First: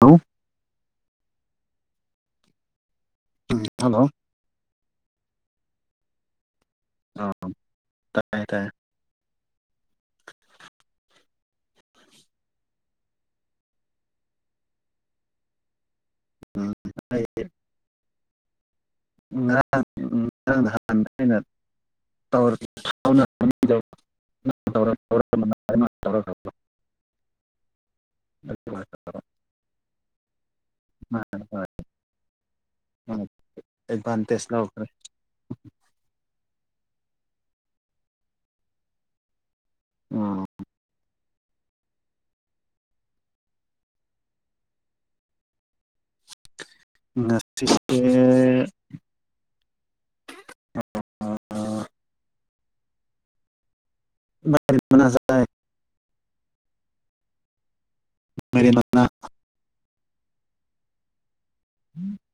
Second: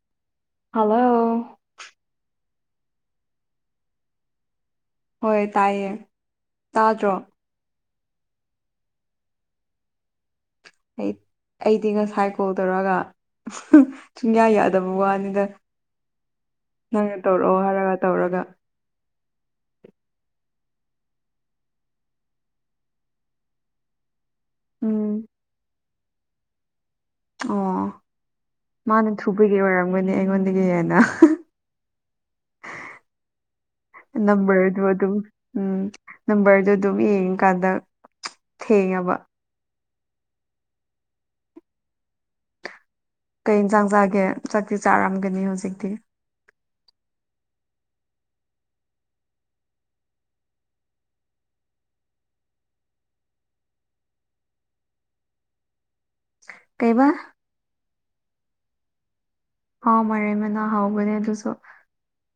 hello hello ꯎꯝ hello ꯍꯣꯏ ꯇꯥꯏꯌꯦ ꯇꯥꯗ꯭ꯔꯣ ꯇꯥꯏꯌꯦ ꯇꯥꯏꯌꯦ [unintelligible] ꯍ ꯑꯩꯗꯤ ꯉꯁꯥꯏ ꯀꯣꯜ ꯇꯧꯔꯒ ꯁꯨꯡꯌꯥ ꯌꯥꯗꯕ ꯋꯥꯅꯤꯗ ꯎꯝ ꯅꯪ ꯑꯩ ꯇꯧꯔꯛꯑꯣ ꯍꯥꯏꯔꯒ ꯇꯧꯔꯒ ꯉꯔꯥꯡ ꯎ ꯉꯗ ꯍ ꯑꯩꯅ ꯎꯝ [unintelligible] ꯑꯣ ꯃꯥꯅ ꯊꯨꯕꯒꯤ ꯑꯣꯏꯔꯝꯒꯅꯤ ꯑꯩꯉꯣꯟꯗꯒꯤ ꯍꯦꯟꯅ ꯑꯦꯗꯚꯥꯟꯇꯦꯖ ꯅꯝꯕꯔ ꯑꯗꯨ ꯂꯧꯈ꯭ꯔꯦ ꯑꯗꯨꯃ ꯎꯝ ꯅꯝꯕꯔꯗꯨ ꯑꯗꯨꯝ ꯌꯦꯡꯉꯀꯥꯟꯗ ꯊꯦꯡꯉꯕ ꯎꯝ ꯀꯩ ꯏꯟꯁꯥꯡ ꯆꯥꯒꯦ ꯆꯥꯛꯛꯇꯤ ꯆꯥꯔꯝꯒꯅꯤ ꯍꯧꯖꯤꯛꯇꯤ ꯉꯁꯤꯁꯦ ꯑꯥ ꯃꯥꯏꯔꯦꯟꯃꯥꯅꯥ ꯆꯥꯏꯌꯦ ꯀꯩꯕꯥ ꯃꯥꯏꯔꯦꯟ ꯃꯅꯥ ꯍꯥꯎ ꯃꯔꯩ ꯃꯅꯥ ꯍꯥꯎꯒꯅꯤ ꯑꯗꯨꯁꯨ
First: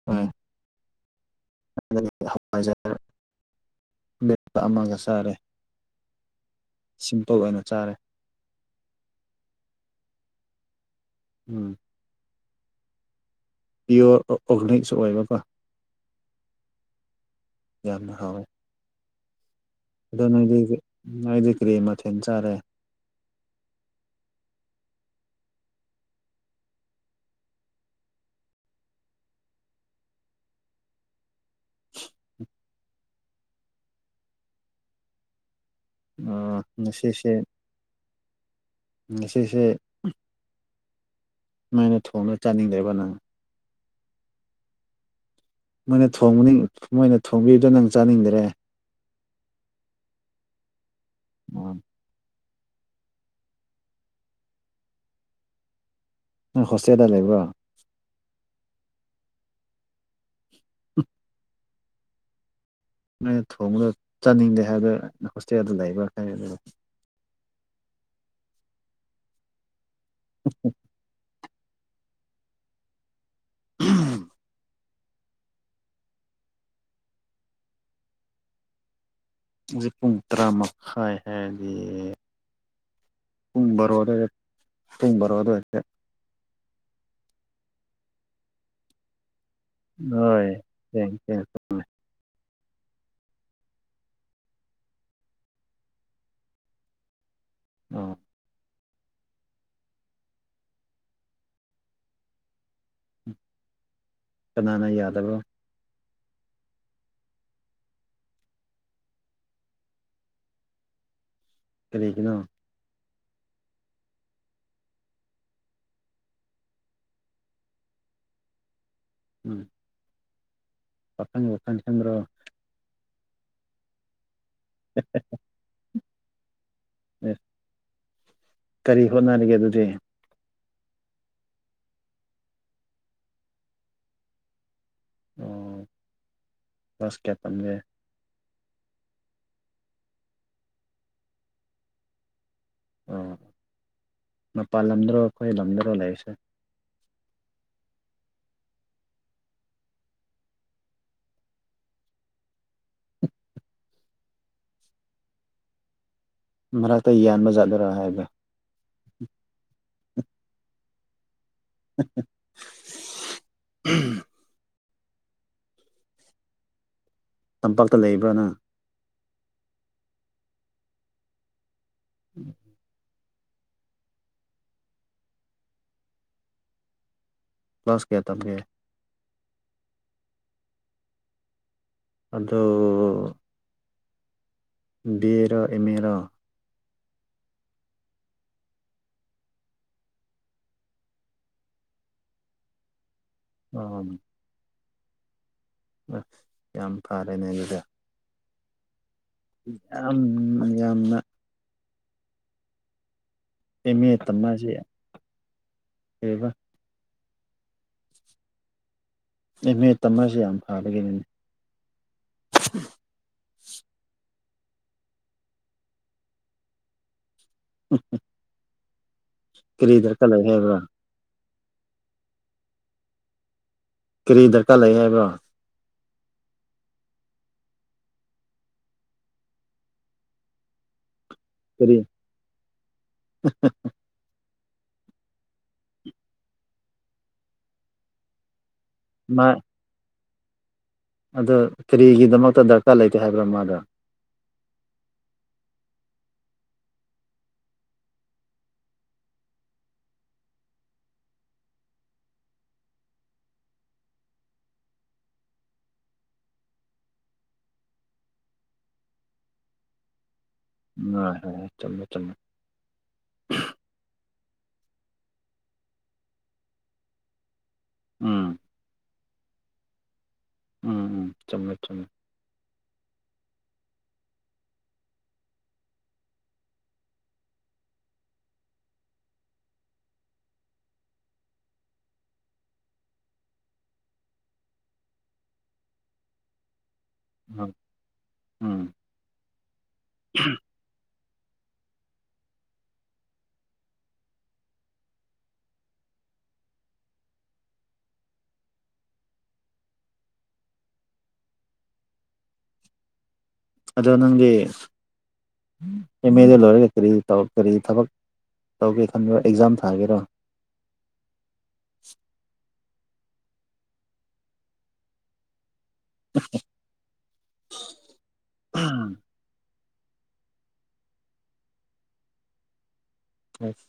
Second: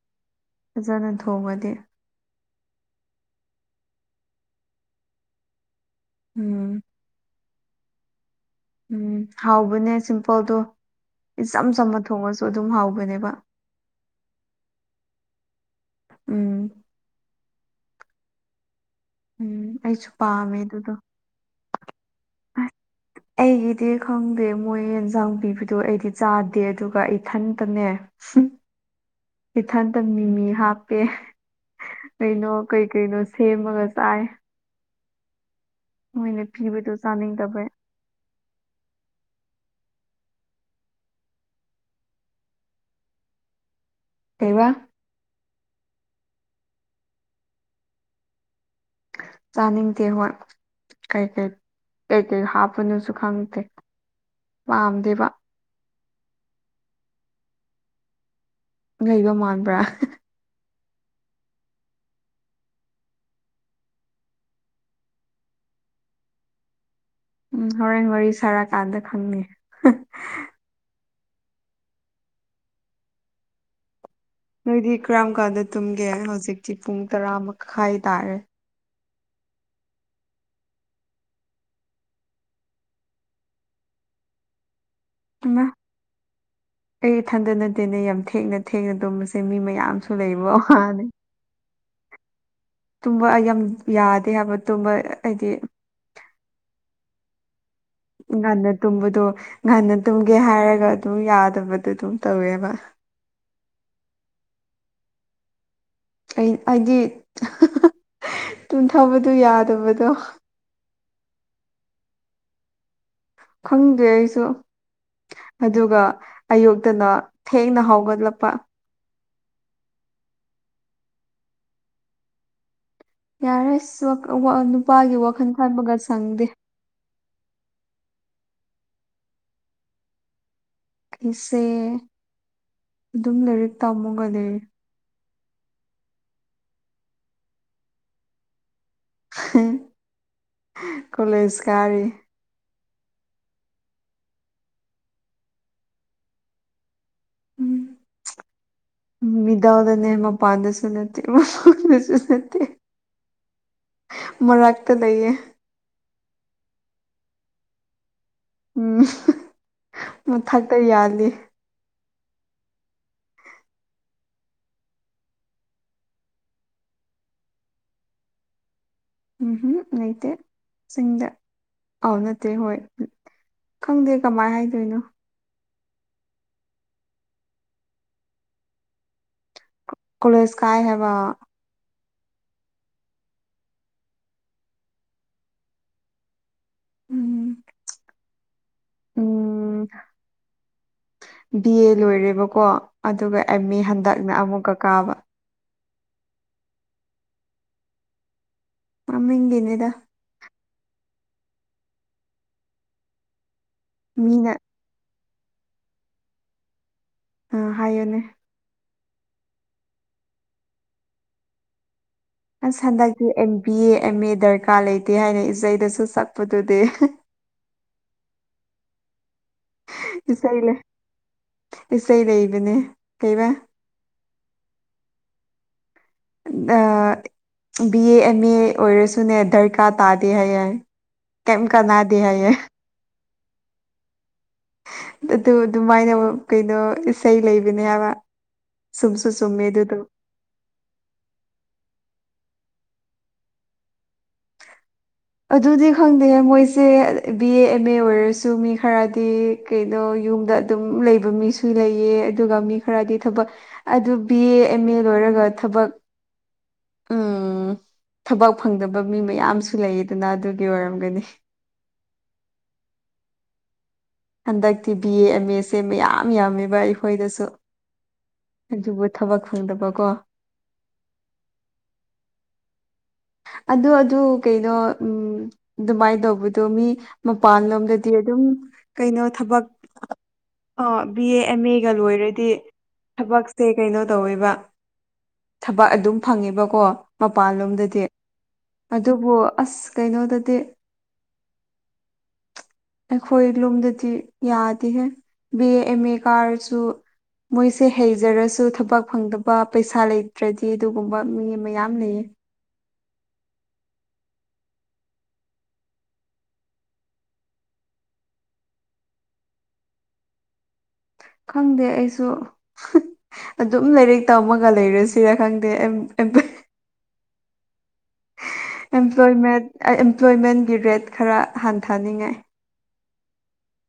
ꯍꯣꯏ ꯐꯖꯅ ꯊꯣꯡꯒꯗꯤ ꯖ ꯑꯃꯒ ꯆꯥꯔꯦ ꯎꯝ ꯁꯤꯝꯄꯜ ꯑꯣꯏꯅ ꯆꯥꯔꯦ ꯎꯝ ꯍꯥꯎꯕꯅꯦ ꯁꯤꯝꯄꯜꯗꯣ ꯏꯆꯝ ꯎꯝ ꯆꯝꯝꯕ ꯊꯣꯡꯉꯁꯨ ꯑꯗꯨꯝ ꯍꯥꯎꯕꯅꯦꯕ ꯄꯤꯌꯣꯔ ꯑꯣꯔꯒꯥꯅꯤꯛꯁꯨ ꯑꯣꯏꯕ ꯎꯝ ꯌꯥꯝꯅ ꯍꯥꯎꯋꯦ ꯎꯝ ꯑꯩꯁꯨ ꯑꯗꯣ ꯄꯥꯝꯃꯦ ꯅꯪꯗꯤ ꯑꯗꯨꯗꯣ ꯅꯪꯗꯤ ꯀꯔꯤ ꯃꯊꯦꯜ ꯆꯥꯔꯦ [unintelligible] ꯑꯩꯒꯤꯗꯤ ꯈꯪꯗꯦ ꯃꯣꯏ ꯏꯟꯁꯥꯡ ꯄꯤꯕꯗꯣ ꯑꯩꯗꯤ ꯆꯥꯗꯦ ꯑꯗꯨꯒ ꯑꯩꯊꯟꯇꯅꯦ ꯏꯊꯟꯗ ꯃꯤꯃꯤ ꯍꯥꯞꯄꯦ ꯀꯩꯅꯣ ꯀꯩ ꯀꯩꯅꯣ ꯁꯦꯝꯃꯒ ꯆꯥꯏ ꯎ ꯃꯣꯏꯅ ꯄꯤꯕꯗꯣ ꯉꯁꯤꯁꯦ ꯆꯥꯅꯤꯡꯗꯕꯩ ꯉꯁꯤꯁꯦ ꯁꯨꯃꯥꯏꯅ ꯊꯣꯡꯅ ꯆꯥꯅꯤꯡꯗꯕ ꯅꯪ ꯀꯩꯕ ꯃꯣꯏꯅ ꯊꯣꯡꯕꯅꯤꯡ ꯃꯣꯏꯅ ꯊꯣꯡꯕꯤꯕꯗꯣ ꯅꯪ ꯆꯥꯅꯤꯡꯗꯥꯔꯦ ꯆꯥꯅꯤꯡꯗꯦ ꯍꯣꯏ ꯀꯩ ꯀꯩ ꯑꯣ ꯀꯩꯀꯩ ꯍꯥꯞꯄꯅꯣꯁꯨ ꯈꯪꯗꯦ ꯄꯥꯝꯗꯦꯕ ꯅꯪ ꯍꯣꯁꯇꯦꯜꯗ ꯂꯩꯕ꯭ꯔꯣ ꯂꯩꯕ ꯃꯥꯟꯕ꯭ꯔꯥ ꯅꯣꯏꯅ ꯊꯣꯡꯕꯗ ꯆꯥꯅꯤꯡꯗꯦ ꯍꯥꯏꯕꯗꯣ ꯍꯣꯁꯇꯦꯜꯗ ꯂꯩꯕ꯭ꯔꯥ ꯍꯥꯏ ꯑꯗꯨ ꯎꯝ ꯍꯣꯔꯦꯟ ꯋꯥꯔꯤ ꯁꯥꯔꯀꯥꯟꯗ ꯈꯪꯅꯤ [inaudible] ꯅꯣꯏꯗꯤ ꯀꯔꯝ ꯀꯥꯟꯗ ꯇꯨꯝꯒꯦ ꯍꯧꯖꯤꯛꯇꯤ ꯄꯨꯡ ꯇꯔꯥ ꯃꯈꯥꯏ ꯇꯥꯔꯦ ꯍꯨꯖꯤꯛ ꯄꯨꯡ ꯇꯔꯥ ꯃꯈꯥꯏ ꯍꯥꯏꯔꯗꯤ ꯄꯨꯡ ꯕꯥꯔꯣ ꯑꯗꯥꯏꯗ ꯄꯨꯡ ꯕꯥꯔꯣ ꯏꯃꯥ ꯑꯗꯥꯏꯗꯥ ꯑꯩ ꯏꯊꯟꯗ ꯅꯠꯇꯦꯅꯦ ꯌꯥꯝ ꯊꯦꯡꯅ ꯊꯦꯡꯅ ꯇꯨꯝꯕꯁꯦ ꯃꯤ ꯃꯥ ꯌꯥꯝꯁꯨ ꯍꯣꯏ ꯂꯩꯕꯣ ꯍꯥꯅꯦ ꯊꯦꯡ ꯊꯦꯡ ꯇꯨꯝꯕ ꯌꯥꯝ ꯌꯥꯗꯦ ꯍꯥꯏꯕ ꯇꯨꯝꯕ ꯑꯩꯗꯤ ꯑꯣ ꯉꯟꯅ ꯇꯨꯝꯕꯗꯣ ꯉꯟꯅ ꯇꯨꯝꯒꯦ ꯍꯥꯏꯔꯒ ꯑꯗꯨꯝ ꯌꯥꯗꯕꯗꯣ ꯑꯗꯨꯝ ꯇꯧꯋꯦꯕ ꯀꯅꯥꯅ ꯌꯥꯗꯕ꯭ꯔꯣ ꯑꯩ ꯍꯥꯏꯗꯤ ꯇꯨꯝꯊꯕꯗꯣ ꯌꯥꯗꯕꯗꯣ ꯀꯔꯤꯒꯤꯅꯣ ꯈꯪꯗꯦ ꯑꯩꯁꯨ ꯑꯗꯨꯒꯥ ꯑꯌꯨꯛꯇꯥꯅ ꯊꯦꯡꯅ ꯍꯧꯒꯠꯂꯛꯄ ꯎꯝ ꯄꯥꯈꯪ ꯋꯥꯈꯟ ꯈꯟꯗ꯭ꯔꯣ ꯌꯥꯔꯦ ꯑꯁ ꯋꯥ ꯅꯨꯄꯥꯒꯤ ꯋꯥꯈꯜ ꯈꯟꯕꯒ ꯁꯪꯗꯦ ꯑꯦ ꯀꯔꯤ ꯍꯣꯠꯅꯔꯤꯒꯦ ꯑꯗꯨꯗꯤ ꯑꯩꯁꯦ ꯑꯗꯨꯝ ꯂꯥꯏꯔꯤꯛ ꯇꯝꯃꯒ ꯂꯩꯔꯦ ꯑꯣ ꯀ꯭ꯂꯥꯁ ꯀꯥꯌꯥ ꯇꯝꯃꯒꯦ ꯀꯣꯂꯦꯖ ꯀꯥꯔꯤ ꯑꯣ ꯃꯄꯥꯟ ꯂꯝꯗꯥꯔꯣ ꯑꯩꯈꯣꯏ ꯂꯝꯗꯥꯔꯣ ꯂꯩꯔꯤꯁꯦ ꯎꯝ ꯎꯝ ꯃꯤꯗꯥꯜꯗꯥꯅꯦ ꯃꯄꯥꯟꯗꯁꯨ ꯅꯠꯇꯦ ꯃꯥ [unintelligible] ꯗꯥꯁꯨ ꯅꯠꯇꯦ ꯃꯔꯛꯇꯥ ꯂꯩꯌꯦ ꯃꯔꯛꯇꯥ ꯌꯥꯟꯕꯖꯥꯠꯗꯔꯥ ꯍꯥꯏꯕ ꯎꯝ ꯃꯊꯛꯇꯥ ꯌꯥꯜꯂꯤ ꯎꯝ ꯇꯝꯄꯥꯛꯇꯥ ꯂꯩꯕ꯭ꯔꯥ ꯅꯪ ꯎꯝ ꯍꯝ ꯂꯩꯇꯦ ꯆꯤꯡꯗ ꯑꯥꯎ ꯅꯠꯇꯦ ꯍꯣꯏ ꯈꯪꯗꯦ ꯀꯃꯥꯏ ꯍꯥꯏꯗꯣꯏꯅꯣ ꯀ꯭ꯂꯥꯁ ꯀꯌꯥ ꯇꯝꯒꯦ ꯀꯣꯂꯦꯖ ꯀꯥꯏ ꯍꯥꯏꯕ ꯑꯗꯣ ꯕꯤ ꯑꯦ ꯔꯥ ꯑꯦꯝ ꯑꯦ ꯔꯥ ꯎꯝ ꯎꯝ ꯕꯤ ꯑꯦ ꯂꯣꯏꯔꯦꯕꯀꯣ ꯑꯗꯨꯒ ꯑꯦꯝ ꯑꯦ ꯍꯟꯗꯛꯅ ꯑꯃꯨꯛꯀꯥ ꯀꯥꯕ ꯑ ꯌꯥꯝ ꯐꯔꯦꯅꯦ ꯑꯗꯨꯗꯤ ꯃꯃꯤꯡꯒꯤꯅꯤꯗ ꯌꯥꯝ ꯌꯥꯝꯅ ꯑꯦꯝ ꯑꯦ ꯇꯝ ꯃꯤꯅ ꯃꯥꯁꯦ ꯀꯩꯕ ꯑ ꯍꯥꯏꯌꯣꯅꯦ ꯑꯦꯝ ꯑꯦ ꯇꯃꯁꯦ ꯌꯥꯝ ꯐꯕꯒꯤꯅꯤꯅꯦ ꯑꯁ ꯍꯟꯗꯛꯇꯤ ꯑꯦꯝ ꯕꯤ ꯑꯦ ꯑꯦꯝ ꯃꯦ ꯗꯔꯀꯥꯔ ꯂꯩꯇꯦ ꯍꯥꯏꯅ ꯏꯁꯩꯗꯁꯨ ꯁꯛꯄꯗꯨꯗꯤ [inaudible] ꯀꯔꯤꯗ ꯏꯁꯩ ꯂꯩ ꯏꯁꯩ ꯂꯩꯕꯅꯦ ꯀꯩꯕ ꯀꯔꯤ ꯗꯔꯀꯥꯔ ꯂꯩ ꯍꯥꯏꯕ꯭ꯔꯣ ꯑꯥ ꯕꯤ ꯑꯦ ꯑꯦꯝ ꯑꯦ ꯑꯣꯏꯔꯁꯨꯅꯦ ꯗꯔꯀꯥꯔ ꯇꯥꯗꯦ ꯍꯥꯏ ꯌꯦ ꯀꯔꯤ ꯀꯦꯝꯀꯅꯥꯗꯦ ꯍꯥꯏꯌꯦ [unintelligible] ꯑꯗꯨ ꯑꯗꯨꯃꯥꯏꯅ ꯀꯩꯅꯣ ꯏꯁꯩ ꯂꯩꯕꯅꯦ ꯍꯥꯏꯕ ꯁꯨꯝꯁꯨꯨꯝ ꯃꯥ ꯆꯨꯃꯦꯗꯨꯗꯣ ꯑꯗꯣ ꯀꯔꯤꯒꯤꯗꯃꯛꯇ ꯗꯔꯀꯥꯔ ꯂꯩꯇꯦ ꯍꯥꯏꯕ꯭ꯔꯥ ꯃꯥꯗꯣ ꯑꯗꯨꯗꯤ ꯈꯪꯗꯦ ꯃꯣꯏꯁꯦ ꯕꯤ ꯑꯦ ꯑꯦꯝ ꯑꯦ ꯑꯣꯏꯔꯁꯨ ꯃꯤ ꯈꯔꯗꯤ ꯀꯩꯅꯣ ꯌꯨꯝꯗ ꯑꯗꯨꯝ ꯂꯩꯕ ꯃꯤꯁꯨ ꯂꯩꯌꯦ ꯑꯗꯨꯒ ꯃꯤ ꯈꯔꯗꯤ ꯊꯕꯛ ꯑꯗꯨ ꯕꯤ ꯑꯦ ꯑꯦꯝ ꯑꯦ ꯂꯣꯏꯔꯒ ꯊꯕꯛ ꯎꯝ ꯊꯕꯛ ꯐꯪꯗꯕ ꯃꯤ ꯃꯌꯥꯝꯁꯨ ꯂꯩ ꯗꯅ ꯑꯗꯨꯒꯤ ꯑꯣꯏꯔ [unintelligible] ꯍꯣꯏ ꯆꯨꯝꯃꯦ ꯆꯨꯝꯃꯦ ꯍꯟꯗꯛꯇꯤ ꯕꯤ ꯑꯦ ꯑꯦꯝ ꯑꯦꯁꯦ ꯃꯌꯥꯝ ꯌꯥꯝꯃꯦꯕ ꯑꯩꯈꯣꯏꯗꯁꯨ ꯎꯝ ꯑꯗꯨꯕꯨ ꯊꯕꯛ ꯐꯪꯗꯕꯀꯣ ꯎꯝ ꯎꯝ ꯆꯨꯝꯃꯦ ꯆꯨꯝꯃꯦ ꯑꯗꯨ ꯑꯗꯨ ꯀꯩꯩꯅꯣ ꯎꯝ ꯑꯗꯨꯃꯥꯏꯅ ꯇꯧꯕꯗꯣ ꯃꯤ ꯃꯄꯥꯟꯂꯣꯝꯗꯗꯤ ꯑꯗꯨꯝ ꯀꯩꯅꯣ ꯊꯕꯛ ꯑ ꯕꯤ ꯑꯦ ꯑꯦꯝ ꯑꯦꯒ ꯂꯣꯏꯔꯗꯤ ꯊꯕꯛꯁꯦ ꯀꯩꯅꯣ ꯇꯧꯋꯦꯕ ꯊꯕꯛ ꯑꯗꯨꯝ ꯐꯪꯉꯦꯕꯀꯣ ꯎꯝ ꯃꯄꯥꯜꯂꯣꯝꯗꯗꯤ ꯎꯝ ꯑꯗꯨꯕꯨ ꯑꯁ ꯀꯩꯅꯣꯗꯗꯤ ꯑꯩꯈꯣꯏ ꯂꯣꯝꯗꯗꯤ ꯌꯥꯗꯦꯍꯦ ꯕꯤ ꯑꯦ ꯑꯦꯝ ꯑꯦ ꯀꯥꯔꯁꯨ ꯃꯣꯏꯁꯦ ꯍꯩꯖꯔꯁꯨ ꯊꯕꯛ ꯐꯪꯗꯕ ꯄꯩꯁꯥ ꯂꯩꯇ꯭ꯔꯗꯤ ꯑꯗꯨꯒꯨꯝꯕ ꯃꯤ ꯃꯌꯥꯝ ꯂꯩꯌꯦ ꯑꯗꯣ ꯅꯪꯗꯤ ꯑꯦꯝ ꯑꯦꯗꯣ ꯂꯣꯏꯔꯒ ꯀꯔꯤ ꯇꯧ ꯀꯔꯤ ꯊꯕꯛ ꯇꯧꯒꯦ ꯈꯟꯕ꯭ꯔꯣ ꯑꯦꯛꯖꯥꯝ ꯊꯥꯒꯦꯔꯣ ꯈꯪꯗꯦ ꯑꯩꯁꯨ ꯑꯗꯨꯝ ꯂꯥꯏꯔꯤꯛ ꯇꯝꯃꯒ ꯂꯩꯔꯁꯤꯔ ꯈꯪꯗꯦ ꯑꯦꯝ [inaudible] ꯑꯦꯝꯄ꯭ꯂꯣꯏꯃꯦꯠ ꯑꯥ ꯑꯦꯝꯄ꯭ꯂꯣꯏꯃꯦꯟꯒꯤ ꯔꯦꯠ ꯈꯔ ꯍꯟꯊꯅꯤꯡꯉꯥꯏ ꯑꯁ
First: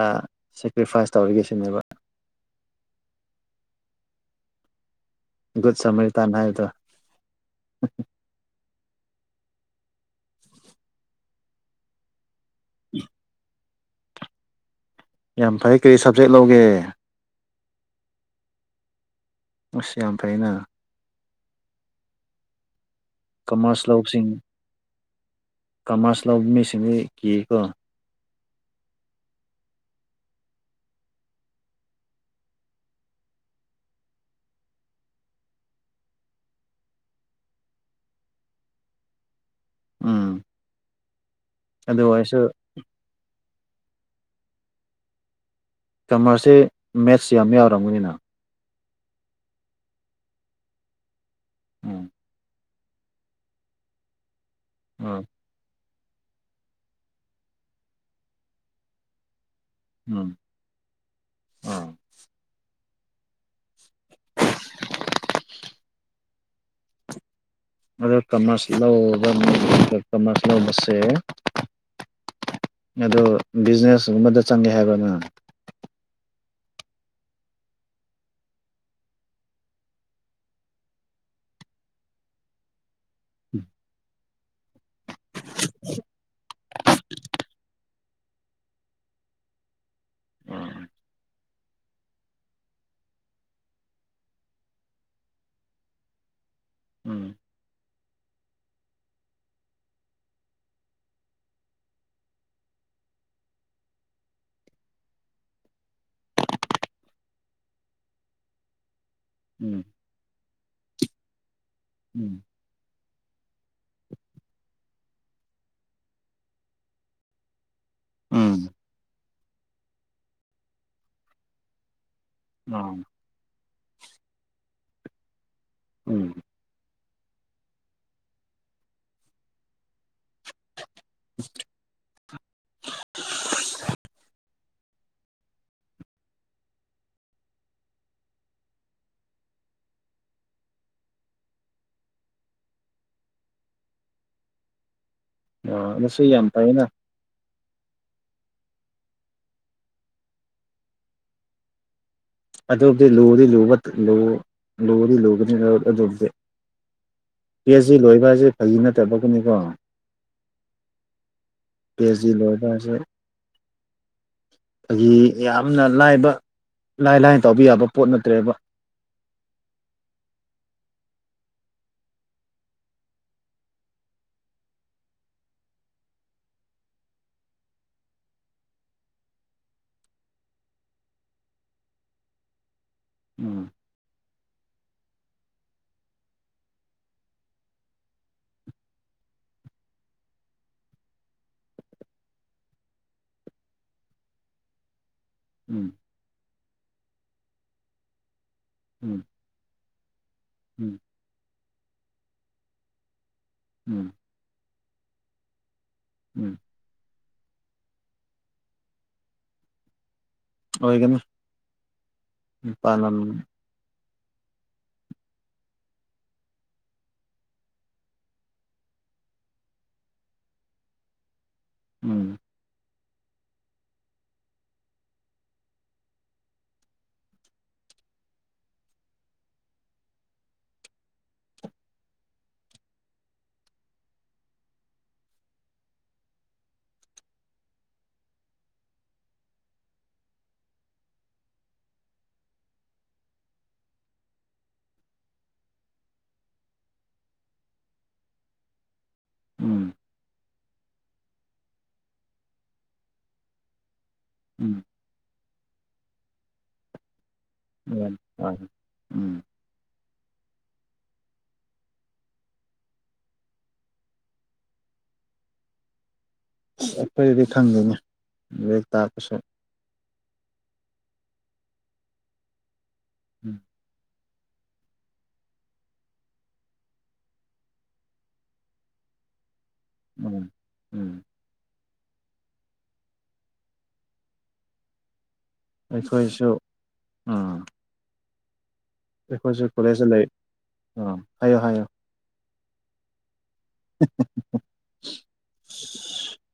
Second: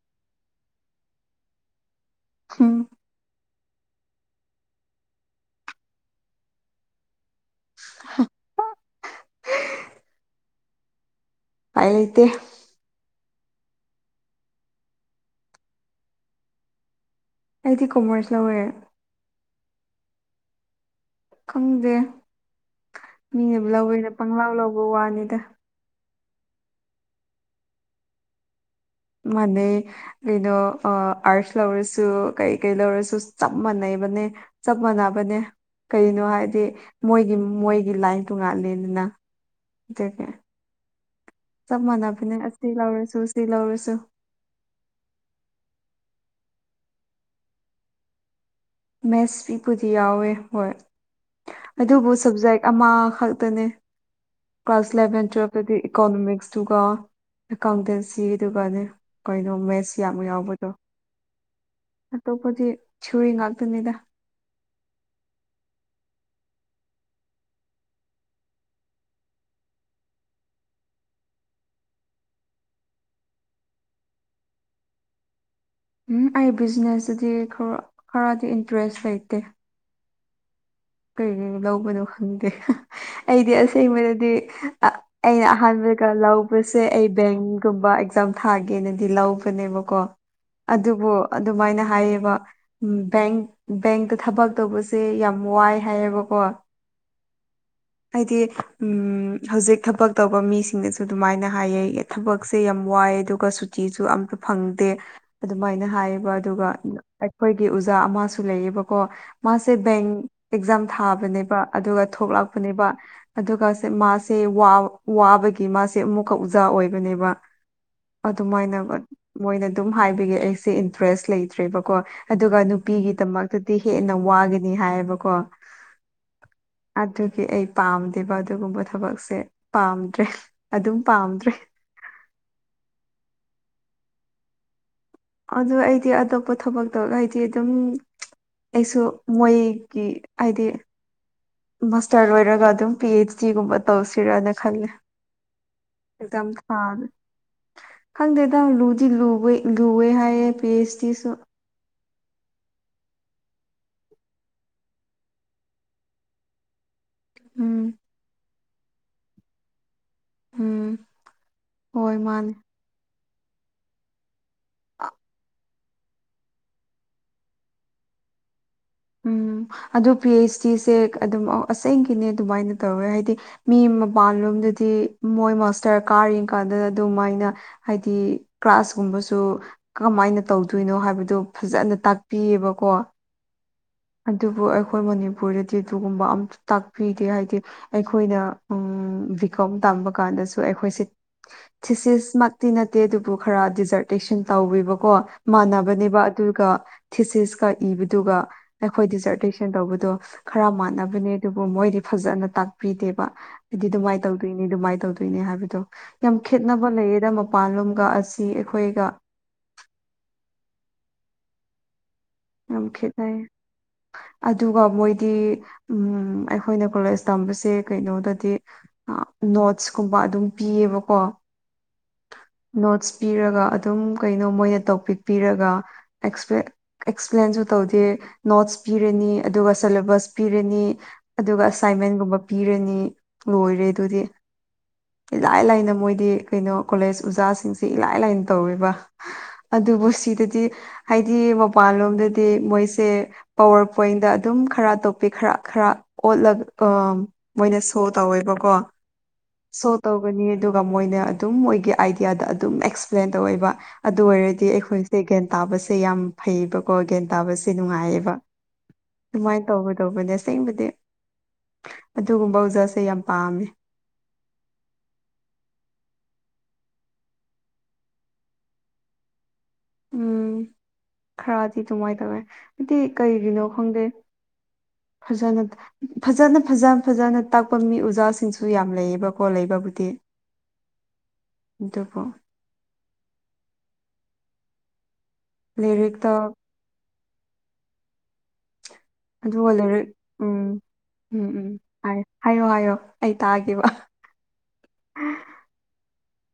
ꯑꯥ ꯁꯦꯀ꯭ꯔꯤꯐꯥꯏꯁ ꯇꯧꯔꯒꯦ ꯁꯤꯅꯦꯕ ꯎꯝ ꯒꯨꯨꯠ ꯁꯃꯤꯔ ꯇꯥꯟ ꯍꯥꯏꯕꯗꯣ [inaudible] ꯄꯥꯏ ꯂꯩꯇꯦ [inaudible] ꯌꯥꯝ ꯐꯩ ꯀ꯭ꯔꯤ ꯁꯕꯖꯦꯛ ꯂꯧꯒꯦ ꯑꯩꯗꯤ ꯀꯣꯃꯔꯁ ꯂꯧꯋꯦ ꯑꯁ ꯌꯥꯝ ꯐꯩꯅ ꯈꯪꯗꯦ ꯃꯤꯅ ꯀꯃꯔꯁ ꯂꯧꯋꯦꯅ ꯄꯪꯂꯥꯎ ꯂꯧꯕ ꯋꯥꯅꯤꯗ ꯀꯃꯔꯥꯁ ꯂꯧꯕ ꯃꯤꯁꯤꯡꯗꯤ ꯀꯤꯌꯦꯀꯣ ꯃꯅꯦ ꯀꯩꯅꯣ ꯑꯥ ꯑꯥꯔꯠꯁ ꯂꯧꯔꯁꯨ ꯀꯩ ꯀꯩ ꯂꯧꯔꯁꯨ ꯆꯞ ꯃꯥꯟꯅꯩꯕꯅꯦ ꯆꯞ ꯃꯥꯟꯅꯕꯅꯦ ꯀꯩꯅꯣ ꯍꯥꯏꯗꯤ ꯃꯣꯏꯒꯤ ꯃꯣꯏꯒꯤ ꯂꯥꯏꯟ ꯇꯣꯉꯥꯜꯂꯤꯗꯅ ꯑꯗꯨꯅꯦ ꯎꯝ ꯆꯞ ꯑꯗꯨ ꯃꯥꯟꯅꯕꯅꯦ ꯑꯣꯏꯔꯁꯨ ꯑꯥꯁꯤ ꯂꯧꯔꯁꯨ ꯁꯤ ꯂꯧꯔꯁꯨ ꯀꯃꯔꯁꯁꯦ ꯃꯦꯠꯁ ꯌꯥꯝ ꯌꯥꯎꯔꯝꯒꯅꯤꯅ ꯃꯦꯠꯁ ꯄꯤꯄꯨꯗꯤ ꯌꯥꯎꯋꯦ ꯍꯣꯏ ꯎꯝ ꯑꯗꯨꯕꯨ ꯁꯕꯖꯦꯛ ꯑꯃ ꯈꯛꯇꯅꯦ ꯀ꯭ꯂꯥꯁ ꯎꯝ ꯏꯂꯚꯦꯟ ꯇꯨꯋꯦꯜ ꯑꯗꯨꯗꯤ ꯏꯀꯣꯅꯣꯃꯤꯛꯁꯇꯨꯒ ꯑꯦꯀꯥꯎꯟꯇꯦꯟꯁꯤ ꯑꯗꯨꯒꯅꯦ ꯀꯩꯅꯣ ꯃꯦꯠꯁ ꯀꯌꯥꯝ ꯎꯝ ꯌꯥꯎꯕꯗꯣ ꯑꯥ ꯑꯇꯣꯞꯄꯗꯤ ꯊꯤꯌꯨꯔꯤ ꯉꯥꯛꯇꯅꯤꯗ ꯑꯗꯨ ꯀꯃꯔꯁ ꯂꯧꯕ ꯃꯤ ꯀꯃꯔꯁ ꯂꯧꯕꯁꯦ ꯑꯗꯣ ꯕꯤꯖꯤꯅꯦꯁꯒꯨꯝꯕꯗ ꯆꯪꯒꯦ ꯍꯥꯏꯕ꯭ꯔꯅ ꯎꯝ ꯑꯩ ꯕꯤꯖꯤꯅꯦꯁꯇꯗꯤ ꯈꯔꯥ ꯈꯔꯗꯤ ꯏꯟꯇꯔꯦꯁ ꯂꯩꯇꯦ ꯀꯔꯤ ꯂꯧꯕꯅꯣ ꯈꯪꯗꯦ ꯑꯩꯗꯤ ꯑꯁꯦꯡꯕꯩꯗꯗꯤ ꯑꯥ ꯑꯩꯅ ꯑꯍꯥꯟꯕꯒ ꯂꯧꯕꯁꯦ ꯑꯩ ꯕꯦꯡꯒꯨꯝꯕ ꯑꯦꯛꯖꯥꯝ ꯊꯥꯒꯦꯅꯗꯤ ꯂꯧꯕꯅꯦꯕꯀꯣ ꯎꯝ ꯑꯗꯨꯕꯨ ꯑꯗꯨꯃꯥꯏꯅ ꯍꯥꯏꯌꯦꯕ ꯕꯦꯡ ꯕꯦꯡꯇ ꯊꯕꯛ ꯇꯧꯕꯁꯦ ꯌꯥꯝ ꯋꯥꯏ ꯍꯥꯏꯌꯦꯕ ꯀꯣ ꯎꯝ ꯍꯥꯏꯗꯤ ꯎꯝ ꯍꯧꯖꯤꯛ ꯊꯕꯛ ꯇꯧꯕ ꯃꯤꯁꯤꯡꯅꯁꯨ ꯑꯗꯨꯃꯥꯏꯅ ꯍꯥꯏꯌꯦꯌꯦ ꯊꯕꯛꯁꯦ ꯌꯥꯝ ꯋꯥꯏ ꯑꯗꯨꯒ ꯁꯨꯇꯤꯁꯨ ꯑꯝꯇ ꯐꯪꯗꯦ ꯑꯗꯨꯃꯥꯏꯅ ꯍꯥꯏꯌꯦꯕ ꯑꯗꯨꯒ ꯑꯩꯈꯣꯏꯒꯤ ꯎꯖꯥ ꯑꯃꯁꯨ ꯂꯩꯌꯦꯕꯀꯣ ꯃꯥꯁꯦ ꯎꯝ ꯕꯦꯡ ꯑꯦꯛꯖꯥꯝ ꯊꯥꯕꯅꯦꯕ ꯑꯗꯨꯒ ꯊꯣꯛꯂꯛꯄꯅꯦꯕ ꯑꯗꯨꯒꯁꯦ ꯃꯥꯁꯦ ꯋꯥ ꯋꯥꯕꯒꯤ ꯃꯥꯁꯦ ꯑꯃꯨꯛꯀ ꯑꯣꯖꯥ ꯑꯣꯏꯕꯅꯦꯕ ꯎꯝ ꯑꯗꯨꯃꯥꯏꯅ ꯃꯣꯏꯅ ꯑꯗꯨꯝ ꯍꯥꯏꯕꯒꯦ ꯑꯩꯁꯦ ꯏꯟꯇꯔꯦꯁ ꯂꯩꯇ꯭ꯔꯦꯕꯀꯣ ꯑꯗꯨꯒ ꯎꯝ ꯅꯨꯄꯤꯒꯤꯗꯃꯛꯇꯗꯤ ꯍꯦꯟꯅ ꯋꯥꯒꯅꯤ ꯍꯥꯏꯌꯦꯕꯀꯣ ꯎꯝ ꯑꯗꯨꯒꯤ ꯑꯩ ꯄꯥꯝꯗꯦꯕ ꯑꯗꯨꯒꯨꯝꯕ ꯊꯕꯛꯁꯦ ꯄꯥꯝꯗ꯭ꯔꯦ ꯑꯗꯨꯝ ꯄꯥꯝꯗ꯭ꯔꯦ [unintelligible] ꯑꯗꯨ ꯑꯩꯗꯤ ꯑꯇꯣꯞꯄ ꯊꯕꯛꯇꯣ ꯑꯩꯗꯤ ꯑꯗꯨꯝ ꯑꯩꯁꯨ ꯃꯣꯏꯒꯤ ꯍꯥꯏꯗꯤ ꯃꯥꯁꯇꯔ ꯂꯣꯏꯔꯒ ꯑꯗꯨꯝ ꯄꯤ ꯑꯩꯆꯗꯤ ꯒꯨꯝꯕ ꯇꯧꯁꯤꯔꯥꯅ ꯈꯜꯂꯦ ꯑꯣ ꯑꯗꯨꯁꯨ ꯑꯦꯗꯝ ꯌꯥꯝ ꯐꯩꯅ ꯊꯥꯔꯦ ꯈꯪꯗꯦꯗ ꯂꯨꯗꯤ ꯂꯨꯕꯩ ꯂꯨꯋꯦ ꯍꯥꯏꯌꯦ ꯄꯤ ꯑꯩꯆ ꯗꯤꯁꯨ ꯑꯗꯣꯞꯗꯤ ꯂꯨꯗꯤ ꯂꯨꯕꯥ ꯂꯨ ꯂꯨꯗꯤ ꯂꯨꯕꯅꯤꯅꯥ ꯑꯗꯨꯞꯇꯤ ꯎꯝ ꯄꯦꯑꯦꯁꯤ ꯂꯣꯏꯕꯁꯦ ꯐꯒꯤ ꯅꯠꯇꯕꯒꯤꯅꯤꯀꯣ ꯎꯝ ꯍꯣꯏ ꯄꯦꯖꯤ ꯃꯥꯅꯦ ꯂꯣꯏꯕꯁꯦ ꯐꯥꯒꯤ ꯌꯥꯝꯅ ꯂꯥꯏꯕ ꯂꯥꯏ ꯂꯥꯏꯅ ꯇꯧꯕ ꯌꯥꯕ ꯄꯣꯠ ꯅꯠꯇ꯭ꯔꯦꯕ ꯎꯝ ꯑꯗꯨ ꯄꯤ ꯑꯩꯆ ꯗꯤꯁꯦ ꯑꯗꯨꯝ ꯑꯁꯦꯡꯀꯤꯅꯦ ꯑꯗꯨꯃꯥꯏꯅ ꯇꯧꯋꯦ ꯍꯥꯏꯗꯤ ꯃꯤ ꯃꯄꯥꯟꯂꯣꯝꯗꯗꯤ ꯃꯣꯏ ꯃꯥꯁꯇꯔ ꯀꯥꯔꯤ ꯀꯥꯟꯗꯗ ꯑꯗꯨꯃꯥꯏꯅ ꯍꯥꯏꯗꯤ ꯀ꯭ꯂꯥꯁꯀꯨꯝꯕꯁꯨ ꯀ꯭ꯔꯝꯃꯥꯏꯅ ꯇꯧꯗꯣꯏꯅꯣ ꯍꯥꯏꯕꯗꯨ ꯐꯖꯅ ꯇꯥꯛꯄꯤꯌꯦꯕꯀꯣ ꯎꯝ ꯑꯗꯨꯕꯨ ꯑꯩꯈꯣꯏ ꯃꯅꯤꯄꯨꯔꯗꯗꯤ ꯑꯗꯨꯒꯨꯝꯕ ꯑꯝ ꯇꯥꯛꯄꯤꯗꯦ ꯍꯥꯏꯗꯤ ꯑꯩꯈꯣꯏꯅ ꯎꯝ ꯕꯤꯀꯣꯝ ꯇꯝꯕ ꯀꯥꯟꯗꯁꯨ ꯑꯩꯈꯣꯏꯁꯦ ꯊꯤꯁꯤꯁꯃꯛꯇꯤ ꯅꯠꯇꯦ ꯑꯗꯨꯕꯨ ꯈꯔ ꯗꯤꯖꯔꯇꯦꯁꯟ ꯇꯧꯋꯦꯕꯀꯣ ꯎꯝ ꯃꯥꯟꯅꯕꯅꯦꯕ ꯑꯗꯨꯒ ꯊꯤꯁꯤꯁꯀ ꯏꯕꯗꯨꯒ ꯑꯩꯈꯣꯏ ꯎꯝ ꯗꯤꯖꯔꯇꯦꯁꯟ ꯇꯧꯕꯗꯣ ꯈꯔ ꯎꯝ ꯃꯥꯟꯅꯕꯅꯦ ꯑꯗꯨꯕꯨ ꯃꯣꯏꯗꯤ ꯐꯖꯅ ꯇꯥꯛꯄꯤꯗꯦꯕ ꯑꯩꯗꯤ ꯎꯝ ꯑꯗꯨꯃꯥꯏ ꯇꯧꯗꯣꯏꯅꯦ ꯑꯗꯨꯃꯥꯏ ꯇꯧꯗꯣꯏꯅꯦ ꯍꯥꯏꯕꯗꯣ ꯌꯥꯝ ꯎꯝ ꯈꯦꯠꯅ ꯕ ꯂꯩꯌꯦꯗ ꯃꯄꯥꯟꯂꯣꯝꯒ ꯑꯁꯤ ꯑꯩꯈꯣꯏꯒ ꯑꯣꯏꯒꯅꯤ ꯌꯥꯝ ꯄꯥꯟꯂꯝ ꯈꯦꯠꯅꯩ ꯑꯗꯨꯒ ꯃꯣꯏꯗꯤ ꯎꯝ ꯑꯩꯈꯣꯏꯅ ꯀꯣꯂꯦꯖ ꯇꯝꯕꯁꯦ ꯀꯩꯅꯣꯗꯗꯤ ꯅꯣꯠꯁ ꯀꯨꯝꯕ ꯑꯗꯨꯝ ꯄꯤꯌꯦꯕꯀꯣ ꯎꯝ ꯅꯣꯠꯁ ꯄꯤꯔꯒ ꯑꯗꯨꯝ ꯀꯩꯅꯣ ꯃꯣꯏꯅ ꯇꯣꯄꯤꯛ ꯄꯤꯔꯒ ꯑꯦꯛꯁꯄ꯭ꯂꯦꯟ ꯑꯦꯛꯁꯄ꯭ꯂꯦꯟꯁꯨ ꯇꯧꯗꯦ ꯅꯣꯠꯁ ꯄꯤꯔꯅꯤ ꯑꯗꯨꯒ ꯁꯦꯂꯦꯕꯁ ꯄꯤꯔꯅꯤ ꯑꯗꯨꯒ ꯑꯁꯥꯏꯟꯃꯦꯟꯒꯨꯝꯕ ꯄꯤꯔꯅꯤ ꯂꯣꯏꯔꯦ ꯑꯗꯨꯗꯤ ꯏꯂꯥꯏ ꯂꯥꯏꯅ ꯃꯣꯏꯗꯤ ꯀꯩꯅꯣ ꯀꯣꯂꯦꯖ ꯎꯖꯥꯁꯤꯡꯁꯤ ꯏꯂꯥꯏ ꯂꯥꯏꯅ ꯇꯧꯋꯤꯕ ꯑꯗꯨꯕꯨ ꯁꯤꯗꯗꯤ ꯍꯥꯏꯗꯤ ꯃꯄꯥꯟꯂꯣꯝꯗꯗꯤ ꯃꯣꯏꯁꯦ ꯄꯋꯥꯔ ꯄꯣꯏꯟꯗ ꯑꯗꯨꯝ ꯈꯔ ꯇꯣꯞꯄꯤ ꯈꯔ ꯈꯔ ꯑꯣꯠꯂꯒ ꯑ ꯃꯣꯏꯅ ꯁꯣ ꯇꯧꯋꯦꯕꯀꯣ ꯁꯣ ꯎꯝ ꯇꯧꯒꯅꯤ ꯑꯗꯨꯒ ꯃꯣꯏꯅ ꯑꯗꯨꯝ ꯃꯣꯏꯒꯤ ꯑꯥꯏꯗꯤꯌꯥꯗ ꯑꯗꯨꯝ ꯑꯦꯛꯁꯄ꯭ꯂꯦꯟ ꯇꯧꯋꯦꯕ ꯑꯗꯨ ꯑꯣꯏꯔꯗꯤ ꯎꯝ ꯑꯩꯈꯣꯏꯁꯦ ꯒ꯭ꯌꯥꯟ ꯇꯥꯕꯁꯦ ꯌꯥꯝ ꯐꯩꯌꯦꯕꯀꯣ ꯒ꯭ꯌꯥꯟ ꯇꯥꯕꯁꯦ ꯌꯥꯝ ꯅꯨꯡꯉꯥꯏꯌꯦꯕ ꯐꯔꯦ ꯎꯝ ꯑꯗꯨꯃꯥꯏ ꯇꯧꯕꯗꯧꯕꯅꯦ ꯑꯁꯦꯡꯕꯗꯤ ꯑꯗꯨꯒꯨꯝꯕ ꯑꯣꯖꯥꯁꯦ ꯌꯥꯝ ꯄꯥꯝꯃꯦ ꯑꯩꯈꯣꯏꯗꯗꯤ ꯈꯪꯗꯦꯅꯦ ꯂꯦꯛ ꯇꯥꯛꯄꯁꯦ ꯎꯝ ꯈꯔꯗꯤ ꯑꯗꯨꯃꯥꯏ ꯇꯧꯋꯦ ꯍꯥꯏꯗꯤ ꯎꯝ ꯀꯩꯒꯤꯅꯣ ꯈꯪꯗꯦ ꯐꯖꯅ ꯐꯖꯅ ꯐꯖ ꯐꯖꯅ ꯇꯥꯛꯄ ꯃꯤ ꯎꯖꯥꯁꯤꯡꯁꯨ ꯌꯥꯝ ꯂꯩꯌꯦꯕꯀꯣ ꯂꯩꯕꯕꯨ ꯎꯝ ꯎꯝ ꯑꯗꯨꯕꯨ ꯂꯥꯏꯔꯤꯛꯇ ꯑꯩꯈꯣꯏꯁꯨ ꯑꯥ ꯑꯗꯨꯒ ꯂꯩꯔꯤꯛ ꯀꯣꯂꯦꯖꯇ ꯂꯩ ꯎꯝ ꯑꯥ ꯎꯝ ꯍꯥꯏꯌꯣ ꯎꯝ ꯍꯥꯏꯌꯣ ꯍꯥꯏ ꯍꯥꯏꯌꯣ ꯍꯥꯏꯌꯣ ꯑꯩ ꯇꯥꯒꯦꯕ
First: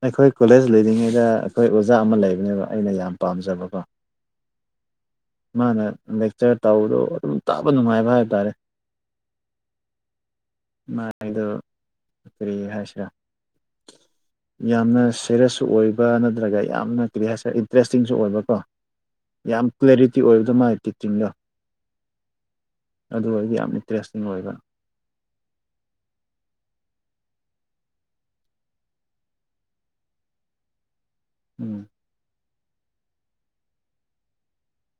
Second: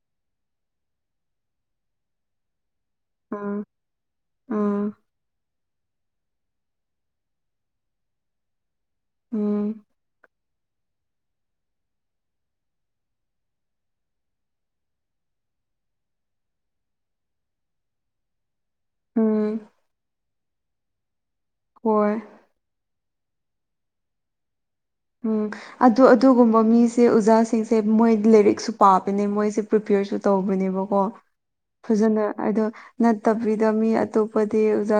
ꯑꯩꯈꯣꯏ ꯀꯣꯂꯦꯖ ꯂꯩꯔꯤꯉꯩꯗ ꯑꯈꯣꯏ ꯑꯣꯖꯥ ꯑꯃ ꯂꯩꯕꯅꯦꯕ ꯑꯩꯅ ꯌꯥꯝ ꯑꯥ ꯄꯥꯝꯖꯕꯀꯣ ꯑꯥ ꯃꯥꯅ ꯂꯦꯛꯆꯔ ꯇꯧꯕꯗꯣ ꯑꯗꯨꯝ ꯇꯥꯕ ꯅꯨꯡꯉꯥꯏꯕ ꯍꯥꯏꯕ ꯇꯥꯔꯦ ꯎꯝ ꯃꯥꯏꯒꯤꯗꯣ ꯀꯔꯤ ꯍꯥꯏꯁꯤꯔ [inaudible] ꯌꯥꯝꯅ ꯁꯦꯔꯤꯌꯁꯁꯨ ꯑꯣꯏꯕ ꯅꯠꯇ꯭ꯔꯒ ꯌꯥꯝꯅ ꯀꯔꯤ ꯍꯥꯏꯁꯔꯦ ꯏꯟꯇꯔꯦꯁꯇꯤꯡꯁꯨ ꯑꯣꯏꯕꯀꯣ ꯎꯝ ꯌꯥꯝ ꯀ꯭ꯂꯦꯔꯤꯇꯤ ꯑꯣꯏꯕꯗꯣ ꯃꯥꯒꯤ ꯇꯤꯆꯤꯡꯗꯣ ꯍꯣꯏ ꯑꯗꯨ ꯑꯩꯗꯤ ꯌꯥꯝ ꯏꯟꯇꯔꯦꯁꯇꯤꯡ ꯑꯣꯏꯕ ꯎꯝ ꯑꯗꯣ ꯑꯗꯨꯒꯨꯝꯕ ꯃꯤꯁꯦ ꯑꯣꯖꯥꯁꯤꯡꯁꯦ ꯃꯣꯏ ꯂꯥꯏꯔꯤꯛꯁꯨ ꯄꯥꯕꯅꯦ ꯃꯣꯏꯁꯦ ꯄ꯭ꯔꯤꯄꯦꯌꯔꯁꯨ ꯇꯧꯕꯅꯦꯕꯀꯣ ꯎꯝ ꯐꯖꯅ ꯑꯗꯣ ꯅꯠꯇꯕꯤꯗ ꯃꯤ ꯑꯇꯣꯞꯄꯗꯤ ꯑꯣꯖꯥꯁꯤꯡ